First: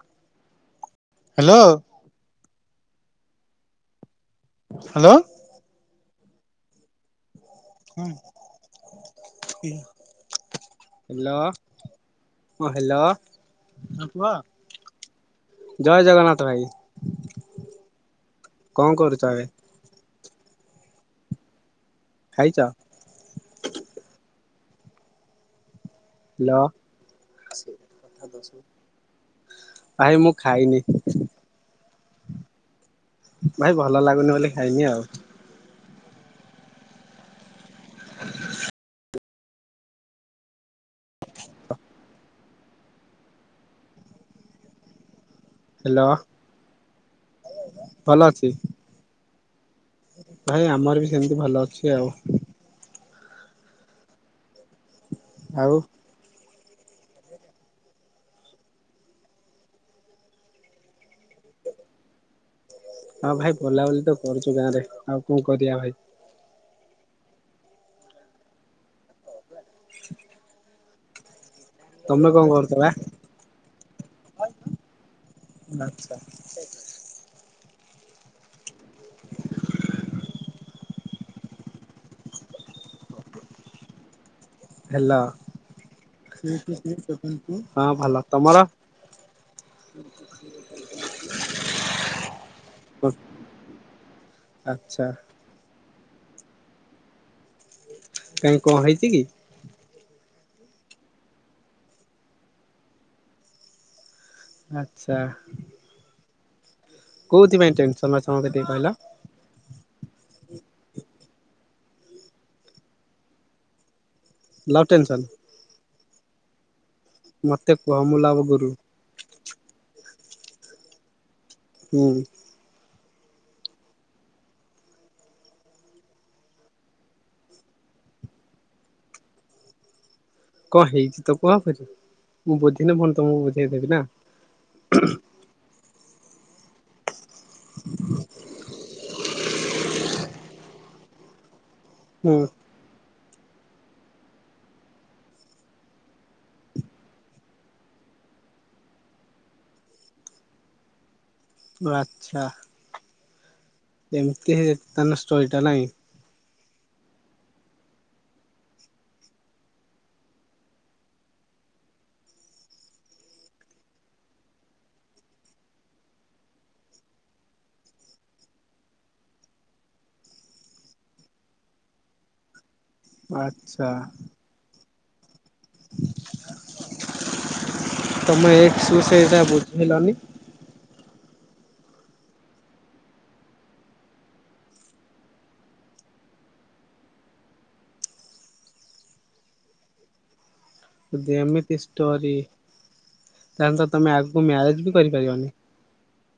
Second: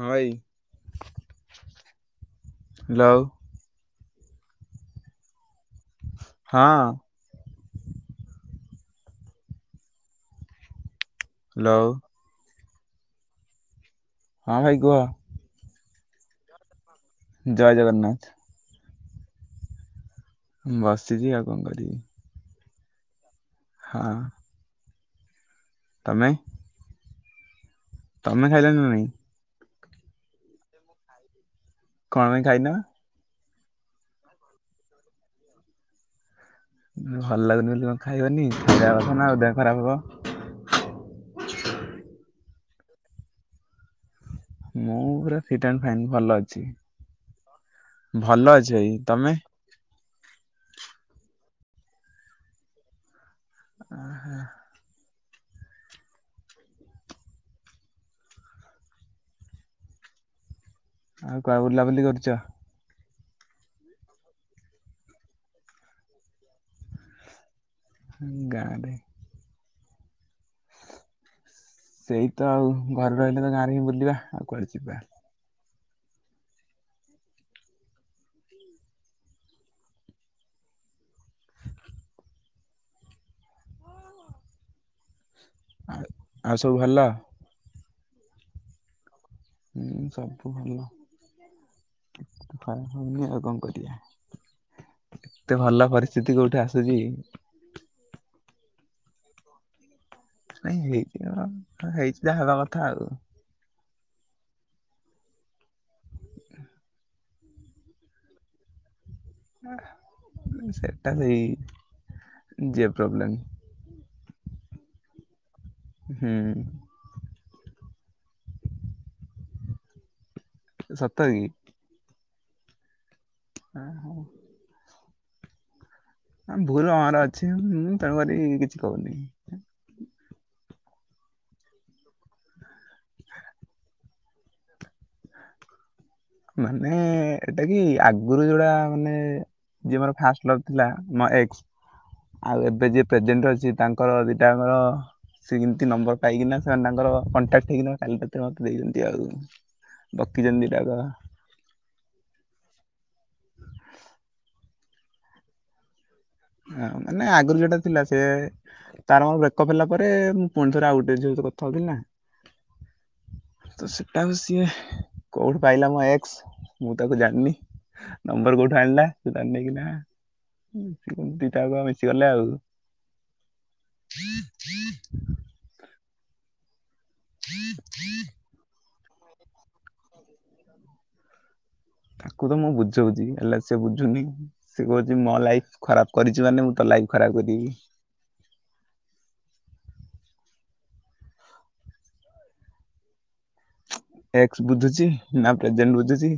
ହଁ ଭାଇ hello hello hello ହଁ ହାଲୋ। ହ୍ୟାଲୋ ହଁ, ହଁ ଭାଇ କୁହ ହେଲୋ। ଜୟ ଜଗନ୍ନାଥ ଭାଇ। ଜୟ ଜଗନ୍ନାଥ। କଣ କରୁଚ ଏବେ? ବସିଚି ଆଉ କଣ କରିବି? ଖାଇଚ? ହଁ। ତମେ? ହ୍ୟାଲୋ। ତମେ ଖାଇଲଣି ନା ନାଇଁ? ଭାଇ ମୁଁ ଖାଇନି। କଣ ପାଇଁ ଖାଇନ? ଭାଇ ଭଲ ଲାଗୁନି ବୋଲି ଖାଇନି ଆଉ। ଭଲ୍ ଲାଗୁନି ବୋଲି କଣ ଖାଇବନି, ଖାଇବା କଥା ନା ଆଉ ଦେହ ଖରାପ୍ ହବ। ମୁଁ ପୁରା ଫିଟ ଆନ୍ ହ୍ୟାଲୋ। ଫାଇନ୍ ଭଲ ଅଛି, ଭଲ ଅଛି ଭାଇ ତମେ? ଭାଇ ଆମର ବି ସେମ୍ତି ଭଲ ଅଛି ଆଉ। ଓହୋ। ଆଉ ଆଉ କୁଆଡେ ବୁଲାବୁଲି କରୁଚ? ହଁ ଭାଇ ବୋଲାବୁଲି ତ କରୁଚୁ ଗାଁ ରେ ଆଉ କଣ କରିଆ ଭାଇ। ଗାଁ ରେ [unintelligible] ସେଇ ତମେ କଣ ତ ଆଉ, କରୁଛ ବା ଘରେ ରହିଲେ ତ ଗାଁରେ ହିଁ ବୁଲିବା ଆଉ କୁଆଡେ ଯିବା। ଆଚ୍ଛା। [unintelligible] ହେଲୋ। ଆ ଆଉ ସବୁ ଭଲ? ହଁ ଭଲ, ତମର? ହୁଁ ସବୁ ଭଲ। ଟାଇମ୍ ହଉନି ଆଉ କଣ କରିଆ। ଆଚ୍ଛା ଏତେ ଭଲ ପରିସ୍ଥିତି କୋଉଠି ଆସୁଚି। କାଇଁ କଣ ହେଇଚି କି? ନାଇଁ ହେଇଚି କଣ ହେଇଚି ଯାହା ହବା କଥା ଆଉ। ଆଚ୍ଛା। କୋଉଥିପାଇଁ ଟେନସନ୍ ଅଛ ମତେ ଟିକେ କହିଲ। ସେଇଟା ସେଇ ଝିଅ ପ୍ରୋବ୍ଲେମ୍। Love tension? ହୁଁ। ମତେ କୁହ ମୁଁ ଲଭ୍ ଗୁରୁ। ସତରେ କି? ହୁଁ। [inaudible] ଭୁଲ୍ ମୋର ଅଛି, ମୁଁ ତେଣୁକରି କିଛି କହୁନି। କଣ ହେଇଚି ତ କୁହ, ମୁଁ ବୁଝିନେ ଫୁଣି ତମୁକୁ ବୁଝେଇଦେବି ନା। ମାନେ ଏଟା କି ଆଗରୁ ଯୋଉଡା ମାନେ ଯିଏ ମୋର ଫାଷ୍ଟ ଲଭ୍ ଥିଲା ମୋ ଏକ୍ସ। ହୁଁ। ଆଉ ଏବେ ଯିଏ ପ୍ରେଜେଣ୍ଟ ଅଛି ତାଙ୍କର ଦିଟା ଙ୍କର ସିଏ କେମିତି ନମ୍ବର ପାଇକିନା ସେମାନେ ତାଙ୍କର କଣ୍ଟାକ୍ଟ ହେଇକିନା କାଲି ରାତିରେ ମତେ ଦେଇଚନ୍ତି ଆଉ। ବକିଚନ୍ତି ଦିଟାଯାକ। ଓ ଆଚ୍ଛା ଏମତି ହି ତାନେ ଷ୍ଟୋରି ଟା ନାଇଁ। ହଁ ମାନେ ଆଗରୁ ଯୋଉଟା ଥିଲା ସେ ତାର ମୋର ବ୍ରେକଅପ୍ ହେଲା ପରେ ମୁଁ ପୁଣି ଥରେ ଆଉ ଗୋଟେ ଝିଅ ସହିତ କଥା ହଉଥିଲି ନା। ତ ସେଟା ଆଉ ସିଏ କୋଉଠୁ ପାଇଲା ମୋ ଏକ୍ସ ମୁଁ ତାକୁ ଜାଣିନି। ନମ୍ବର କୋଉଠୁ ଆଣିଲା ସିଏ ତାର ନେଇକିନା ଉଁ ଉଁ ଦିଟାଯାକ ମିଶି ଗଲେ ଆଉ। ଆଚ୍ଛା। ଦଇ ଦଇ [unintelligible] ହ ହ [unintelligible] ତମ ଏକ୍ସ କୁ ସେଇଟା ବୁଝେଇଲନି। ତାକୁ ତ ମୁଁ ବୁଝଉଚି ହେଲେ ସେ ବୁଝୁନି। ସେ କହୁଚି ମୋ ଲାଇଫ୍‌ ଖରାପ କରିଚୁ ମାନେ ମୁଁ ତୋ ଲାଇଫ୍ ଖରାପ କରିବି। ଯଦି ଏମିତି ଷ୍ଟୋରି ତାହେଲେ ତ ତମେ ଆଗୁକୁ ଏକ୍ସ ମ୍ୟାରେଜ ବି ବୁଝୁଛି ନା କରିପାରିବନି। ପ୍ରେଜେଣ୍ଟ ବୁଝୁଚି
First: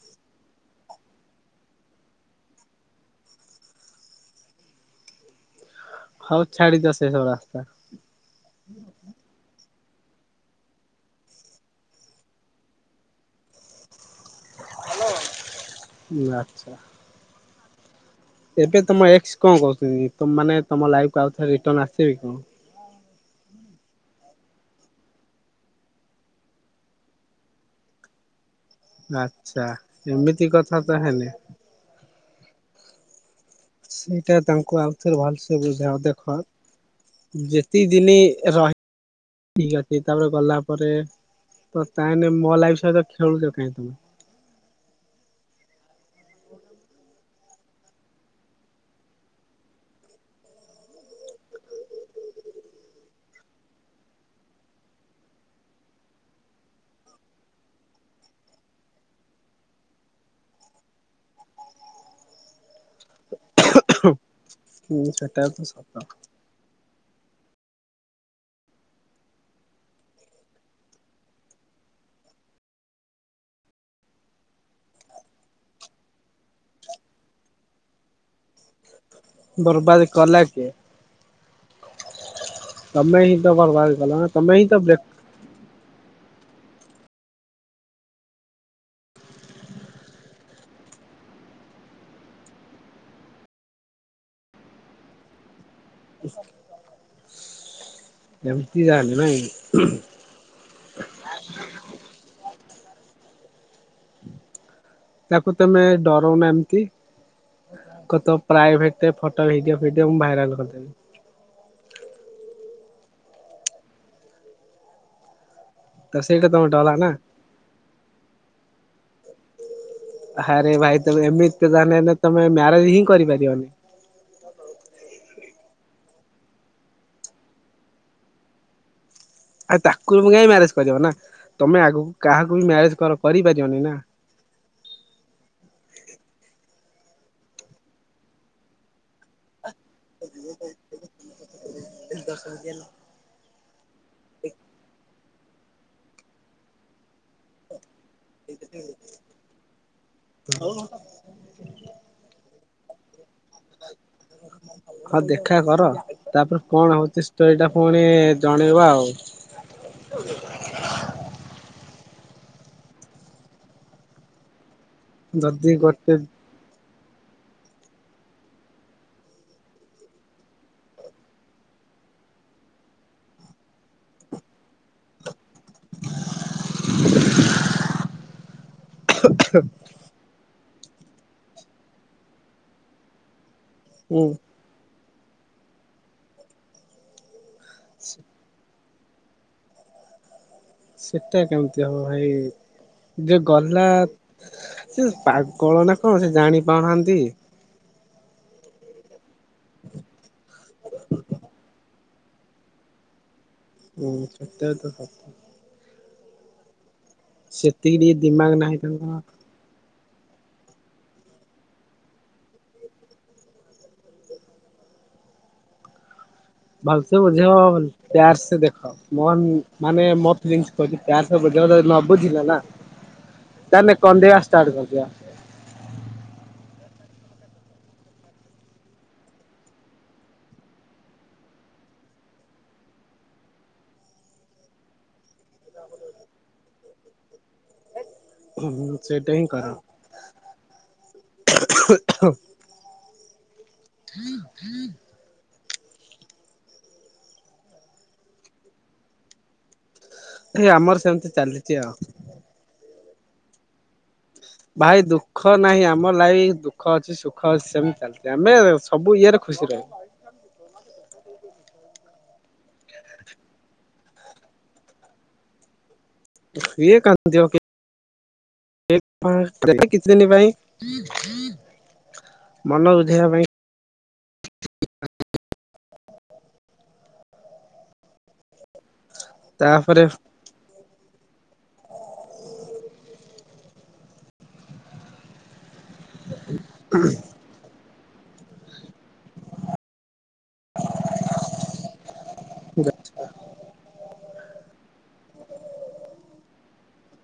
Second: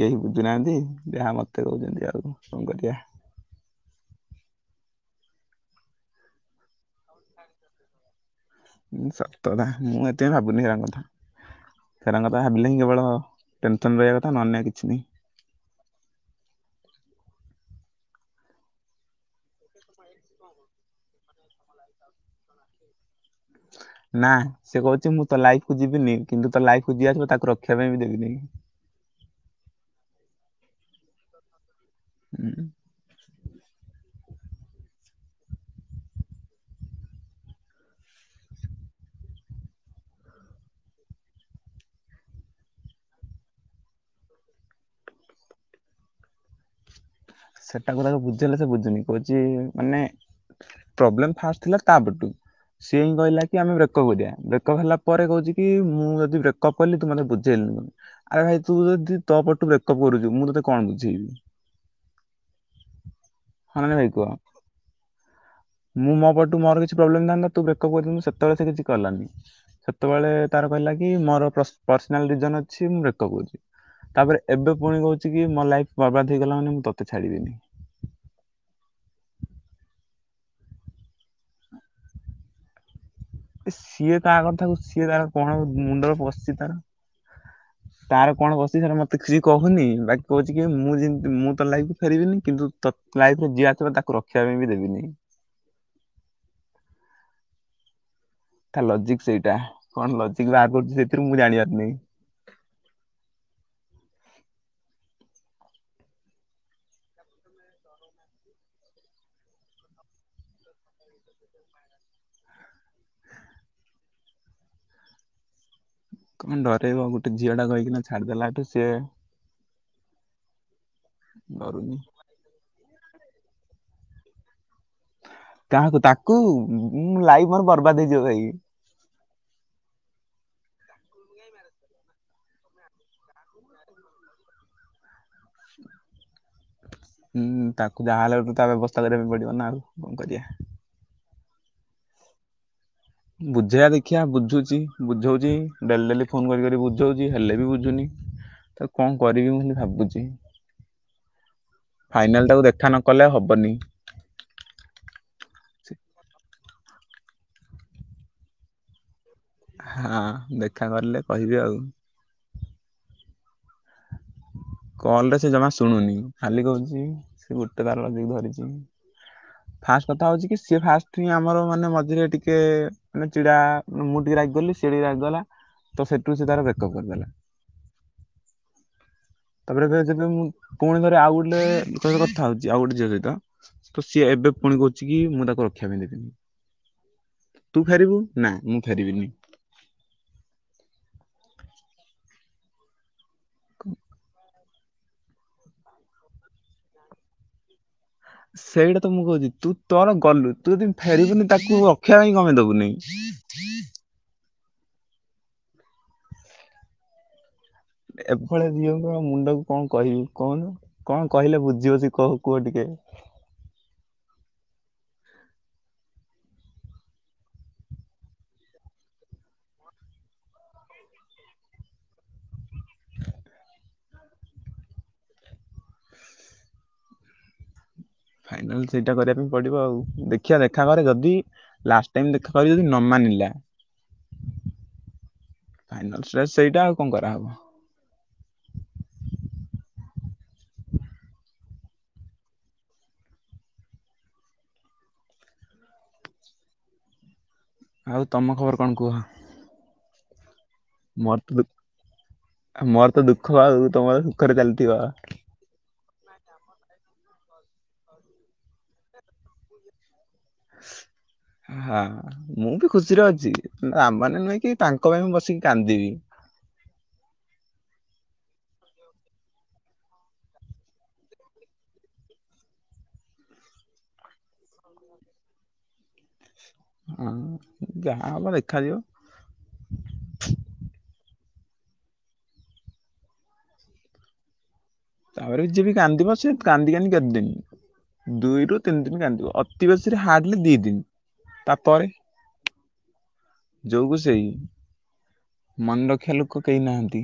କେହି ବୁଝୁନାହାନ୍ତି ଯାହା ମତେ କହୁଚନ୍ତି ଆଉ କଣ କରିଆ। ହଉ ଛାଡି ଦିଅ ସେ ସବୁ ରାସ୍ତା। ଉଁ ସତ କଥା ମୁଁ ଏତେ ଭାବୁନି ସେରାଙ୍କ କଥା। ସେରାଙ୍କ କଥା ଭାବିଲେ ହିଁ କେବଳ ଟେନ୍‌ସନ୍‌ ରହିଆ କଥା ନହେଲେ ନାଇଁ କିଛି ନାହିଁ। ହୁଁ ଆଚ୍ଛା। ଏବେ ତମ ଏକ୍ସ କଣ କହୁଚନ୍ତି ତମ୍ ମାନେ ତମ ଲାଇଫ୍ କୁ ଆଉ ଥରେ ରିଟର୍ନ ଆସିବେ କଣ? ନା ସେ କହୁଚି ମୁଁ ତୋ ଲାଇଫ୍ କୁ ଯିବିନି କିନ୍ତୁ ତୋ ଲାଇଫ୍ ଯିଏ ଆସିବ ତାକୁ ରଖିବା ପାଇଁ ବି ଦେବିନାଇ। ଆଚ୍ଛା ଏମିତି କଥା ତାହାଲେ। ହୁଁ। ସେଇଟା ତାଙ୍କୁ ଆଉ ଥରେ ଭଲସେ ବୁଝାଅ ଦେଖ। ଯେତିକି ଦିନି ରହି ଠିକ୍ ଅଛି ତାପରେ ଗଲା ପରେ ତ ତାହେଁନେ ମୋ ଲାଇଫ୍ ସହିତ ଖେଳୁଚ କାଇଁ ତମେ। ସେଟାକୁ ତାକୁ ବୁଝେଇଲେ ସେ ବୁଝୁନି କହୁଚି ମାନେ ପ୍ରୋବ୍ଲେମ ଫାଷ୍ଟ ଥିଲା ତା ପଟୁ। ସିଏ ହିଁ କହିଲା କି ଆମେ ବ୍ରେକଅପ୍ କରିଆ ବ୍ରେକଅପ୍ ହେଲା ପରେ କହୁଚି କି ମୁଁ ଯଦି ବ୍ରେକଅପ୍ କଲି ତୁ ମତେ ବୁଝେଇଲୁନି। ଆରେ ଭାଇ ତୁ ଯଦି ତୋ ପଟୁ ବ୍ରେକଅପ୍ କରୁଚୁ ମୁଁ ତତେ କଣ ବୁଝେଇବି। ହଁ ନା ଭାଇ କୁହ ହୁଁ ସେଟା ତ ସତ ମୁଁ ମୋ ପଟୁ ମୋର କିଛି ପ୍ରୋବ୍ଲେମ୍ ଥାଆନ୍ତା ତୁ ବ୍ରେକଅପ୍ କରିଥାନ୍ତୁ ସେତବେଳେ ସେ କିଛି କଲାନି। ସେତବେଳେ ତାର କହିଲା କି ମୋର ପ୍ରସ-ପର୍ସନାଲ ରିଜନ ଅଛି ମୁଁ ବ୍ରେକଅପ୍ କରୁଛି। ତାପରେ ଏବେ ପୁଣି କହୁଚି କି ମୋ ଲାଇଫ୍ ବର୍ବାଦ ହେଇଗଲା ମାନେ ମୁଁ ତତେ ଛାଡିବିନି। ବର୍ବାଦ କଲା କିଏ? ତମେ ହିଁ ତ ବର୍ବାଦ ସିଏ କଲ ନା ତା ତମେ ହିଁ କଥାକୁ ତ ସିଏ ବ୍ଲେକ୍ ତାର କଣ ମୁଣ୍ଡରେ ପସଚି ତାର। ତାର କଣ ପସିଚୀ ସେଟା ମତେ କିଛି କହୁନି ବାକି କହୁଚି କି ମୁଁ ଯେମତି ମୁଁ ତୋ ଲାଇଫକୁ ଫେରିବିନି କିନ୍ତୁ ତ ଲାଇଫ୍‌ କୁ ଯିଏ ଆସିବ ତାକୁ ରଖିଆ ପାଇଁ ବି ଦେବିନି। ଏମିତି ତା ତାହେଲେ ଲଜିକ୍ ନାଇଁ? ସେଇଟା କଣ ଲଜିକ୍ ବା ଆଗୁରୁ ସେଇଥିରୁ ମୁଁ ଜାଣିପାରୁନାଇ। ତାକୁ ତମେ ଡରଉନା ଏମତି। କ ତୋ ପ୍ରାଇଭେଟେ ଫଟୋ ଭିଡିଓ ଫିଡିଓ ମୁଁ ଭାଇରାଲ୍ କରିଦେଲି। ତ ସେଇଟା କଣ ତମେ ଡଲା ଡରେଇବ ନା ଗୋଟେ ଝିଅ ଟା କହିକିନା ଛାଡି ଦେଲାଠୁ ସିଏ। ହାରେ ଭାଇ ତୁମେ ଏମିତି ଡରୁନି। ତାନେ ହେଲେ ତମେ ମ୍ୟାରେ ହିଁ କରିପାରିବନି। କାହାକୁ ତାକୁ ଲାଇଫି ମୋର ବର୍ବାଦ ହେଇଯିବ ଭାଇ। ଆଉ ତାକୁ କାଇଁ ମ୍ୟାରେଜ କରିବ ନା ତମେ ଆଗକୁ କାହାକୁ ବି ମ୍ୟାରେଜ କର କରିପାରିବନି ନା। ହୁଁ ତାକୁ ଯାହାହଲେ ତା ବ୍ୟବସ୍ଥା କରିବା ପାଇଁ ପଡିବ ନା ଆଉ। କଣ କରିବା। [unintelligible] ଦର୍ଶ [unintelligible] ବୁଝେଇବା ଦେଖିିବା ବୁଝୁଛି ବୁଝଉଛି ଡେଲି ଡେଲି। ଫୋନ କରି କରି ବୁଝଉଚି ହେଲେ ବି ବୁଝୁନି ତାକୁ କଣ କରମି ଭାବୁଚି। [unintelligible] ଫାଇନାଲ ତାକୁ ଦେଖା ନ କଲେ ହବନି। [inaudible] ହଁ ଦେଖା କର ତାପରେ କଣ ହଉଛି ଷ୍ଟୋରି ଟା ପୁଣି ଜଣେଇବ ଆଉ। ହଁ ଦେଖା କରିଲେ କହିବି ଆଉ। କଲ ରେ ସେ ଜମା ଯଦି ଶୁଣୁନି ଗୋଟେ ଖାଲି କହୁଚି ସେ ଗୋଟେ ତାର ଲଗେଇକି ଧରିଛି। ଫାଷ୍ଟ କଥା ହଉଛି କି ସିଏ ଫାଷ୍ଟ ହିଁ ଆମର ମାନେ ମଝିରେ ଟିକେ ମାନେ ଚିଡ଼ା। ମୁଁ ଟିକେ ରାଗି ଗଲି ସିଏ ଟିକେ ରାଗିଗଲା ତ ସେଠୁ ସେ ତାର ବ୍ରେକଅପ୍ କରିଦେଲା। [unintelligible] ତାପରେ ଏ ଯେବେ ମୁ ପୁଣିଥରେ ଆଉ ଗୋଟେ ସହିତ କଥା ହଉଛି ଆଉ ଗୋଟେ ଝିଅ ସହିତ ତ ହୁଁ ସିଏ ଏବେ ପୁଣି କହୁଛି କି ମୁଁ ତାକୁ ରକ୍ଷା ପାଇଁ ଦେବିନି ତୁ ଫେରିବୁ ନା ମୁଁ ଫେରିବିନି। ସେଟା କେମିତି ହବ ଭାଇ ଯେ ଗଲା। ସେ ପାଗଳ ନା କଣ ସେ ଜାଣିପାରୁନାହାନ୍ତି। ସେଇଟା ତ ମୁଁ କହୁଛି ତୁ ତୋର ଗଲୁ ତୁ ଯଦି ଫେରିବୁନି ତାକୁ ରଖିବା ପାଇଁ କମେଇ ଦବୁନି। ହୁଁ ହୁଁ ସେତା ତ। ସେତିକି ଟିକେ ଦିମାଗ ଏଭଳିଆ ନାହିଁ ଝିଅଙ୍କୁ ତାଙ୍କର। ଆଉ ମୁଣ୍ଡକୁ କଣ କହିବି କହୁନ କଣ କହିଲେ ବୁଝିିବ ସିଏ କହୁ କୁହ ଟିକେ। ଭଲସେ ବୁଝେଇବ ଅ ପିଆର ସେ ଦେଖ। ମନ ମାନେ ମୋ [unintelligible] ବୁଝିଲା ନା। ରେ କଦ୍ଧେଆ ଷ୍ଟାର୍ଟ କରିଦିଆ। ଫାଇନାଲ ସେଇଟା କରିବା ପାଇଁ ପଡିବ ଆଉ ଦେଖିବା ଦେଖା କର ଯଦି। ଲାଷ୍ଟ ଟାଇମ ଦେଖା କର ଯଦି ନ ମାନିଲା। ଫାଇନାଲ ସେ ସେଇଟା ଆଉ କଣ କରାହବ। ହୁଁ ସେଇଟା ହିଁ କର। [unintelligible] ଆଉ ତମ ଖବର କଣ କୁହ। ଏ ଆମର ସ। ମଧୁବୁତ ମୋର ତ ଦୁଃଖ ଆଉ ତମର। ସୁଖରେ ଚାଲିଥିବ ଭାଇ ଦୁଃ ଦୁଃଖ ନାହିଁ ଆମ ଲାଇ ଦୁଃଖ ଅଛି ସୁଖ ଅଛି ସେମିତି ଚାଲିଛି ଆମେ ସବୁ ଇଏରେ ଖୁସି ରହିବା। [inaudible] ହଁ ମୁଁ ବି ଖୁସିରେ ଅଛି ରା ମାନେ ନୁହେଁ କି ତାଙ୍କ ପାଇଁ ମୁଁ ବସିକି କାନ୍ଦିବି। ଇଏ [unintelligible] ଦେଖ ପା କିଛି ଦିନି ପାଇଁ। ମନ ବୁଝେଇବା ପାଇଁ। ହଁ, ଯାହା ହବ ଦେଖାଯିବ। ତାପରେ ତାପରେ ଯିଏବି କାନ୍ଦିବ, ସେ କାନ୍ଦି କାନ୍ଦି କେତେଦିନି? ଦୁଇରୁୁ ତିନି ଦିନ କାନ୍ଦିବ, ଅତି ବେଶୀରେ ହାର୍ଡଲି ଦି ଦିନି, ତାପରେ ଯୋଉକୁ ସେଇ, ମନେ ରଖି ଲୋକ କେହି ନାହାନ୍ତି।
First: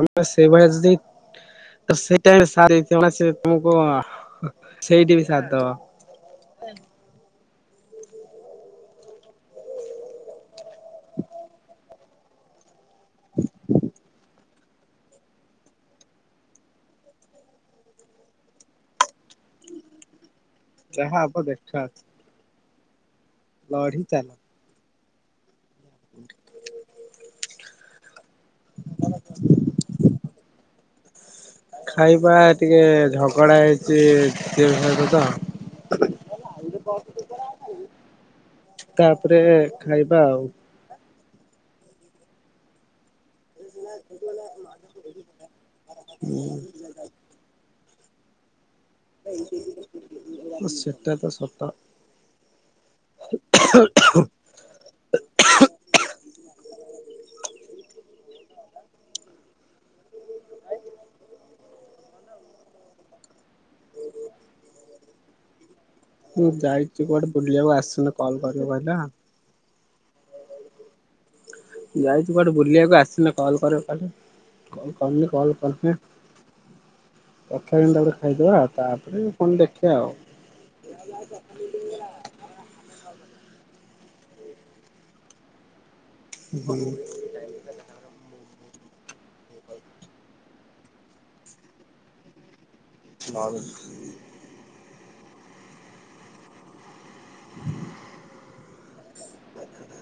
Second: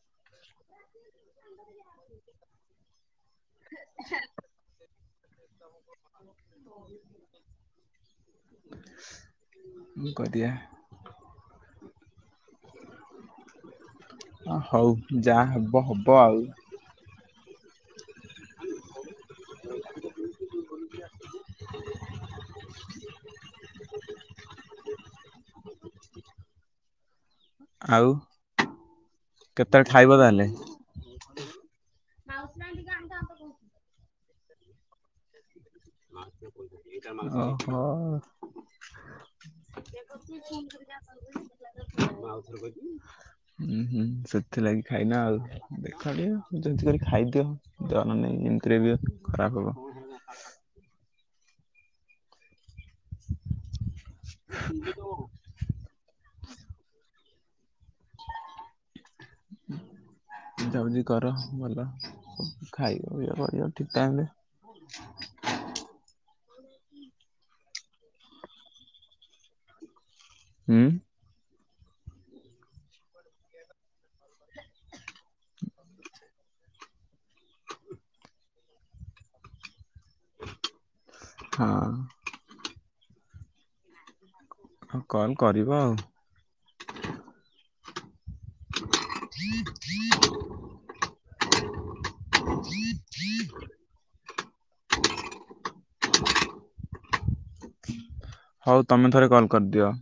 ତମେ ସେଇଭଳିଆ ଯଦି, ତ ସେଇ ଟାଇମ୍ ରେ ସାର [unintelligible] ସେ ତମକୁ ସେଇଠି ବି ସାଥ ଦବ। [unintelligible] ମୁଁ କରିଆ। [unintelligible] ଅ ହଉ, ଯାହା ହବ ହବ ଆଉ [unintelligible] ଯାହା ହବ ଦେଖା ଅଛି। [unintelligible] ଲଢି ଚାଲ [unintelligible] ଆଉ କେତେବେଳେ ଖାଇବ ତାହେଲେ? ଖାଇବା ଟିକେ ଝଗଡା ହେଇଚି, ସ୍ତ୍ରୀଙ୍କ ସହିତ ତ ଓହୋ। ତାପରେ ଖାଇବା ଆଉ [unintelligible] ହୁଁ ହୁଁ, ସେଥିଲାଗି ଖାଇନା ଆଉ, ଦେଖ ଟିକେ ବୁଝାବୁଝି କରି ଖାଇଦିଅ ଦମ୍ ନାହିଁ, ଏମିତିରେ ବି ଖରାପ ହବ [unintelligible] ତ, ସେଟା ତ ସତ [unintelligible] [unintelligible] ବୁଝାବୁଝି କର ଭଲ, ଖାଇବା ପିଇବା କରିବ ଠିକ ଟାଇମରେ [unintelligible] ମୁଁ ଯାଇଚି କୁଆଡେ ବୁଲିବାକୁ, ଆସିନେ କଲ୍ କରିବ କହିଲା। ହୁଁ ଯାଇଛି କୁଆଡ଼େ ବୁଲିବାକୁ, ଆସିଲେ କଲ୍ କରିବ କହିଲା, କଲ୍ କରିନି, କଲ୍ ‌କଲେ ତକ୍ଷଣଟା ଗୋଟେ ଖାଇଦେବା, ତାପରେ ପୁଣି ଦେଖିବା ଆଉ ହଁ ହଁ କଲ୍ କରିବ ଆଉ [unintelligible] [unintelligible] [unintelligible] ହଉ ତମେ ଥରେ କଲ୍ କରିଦିଅ।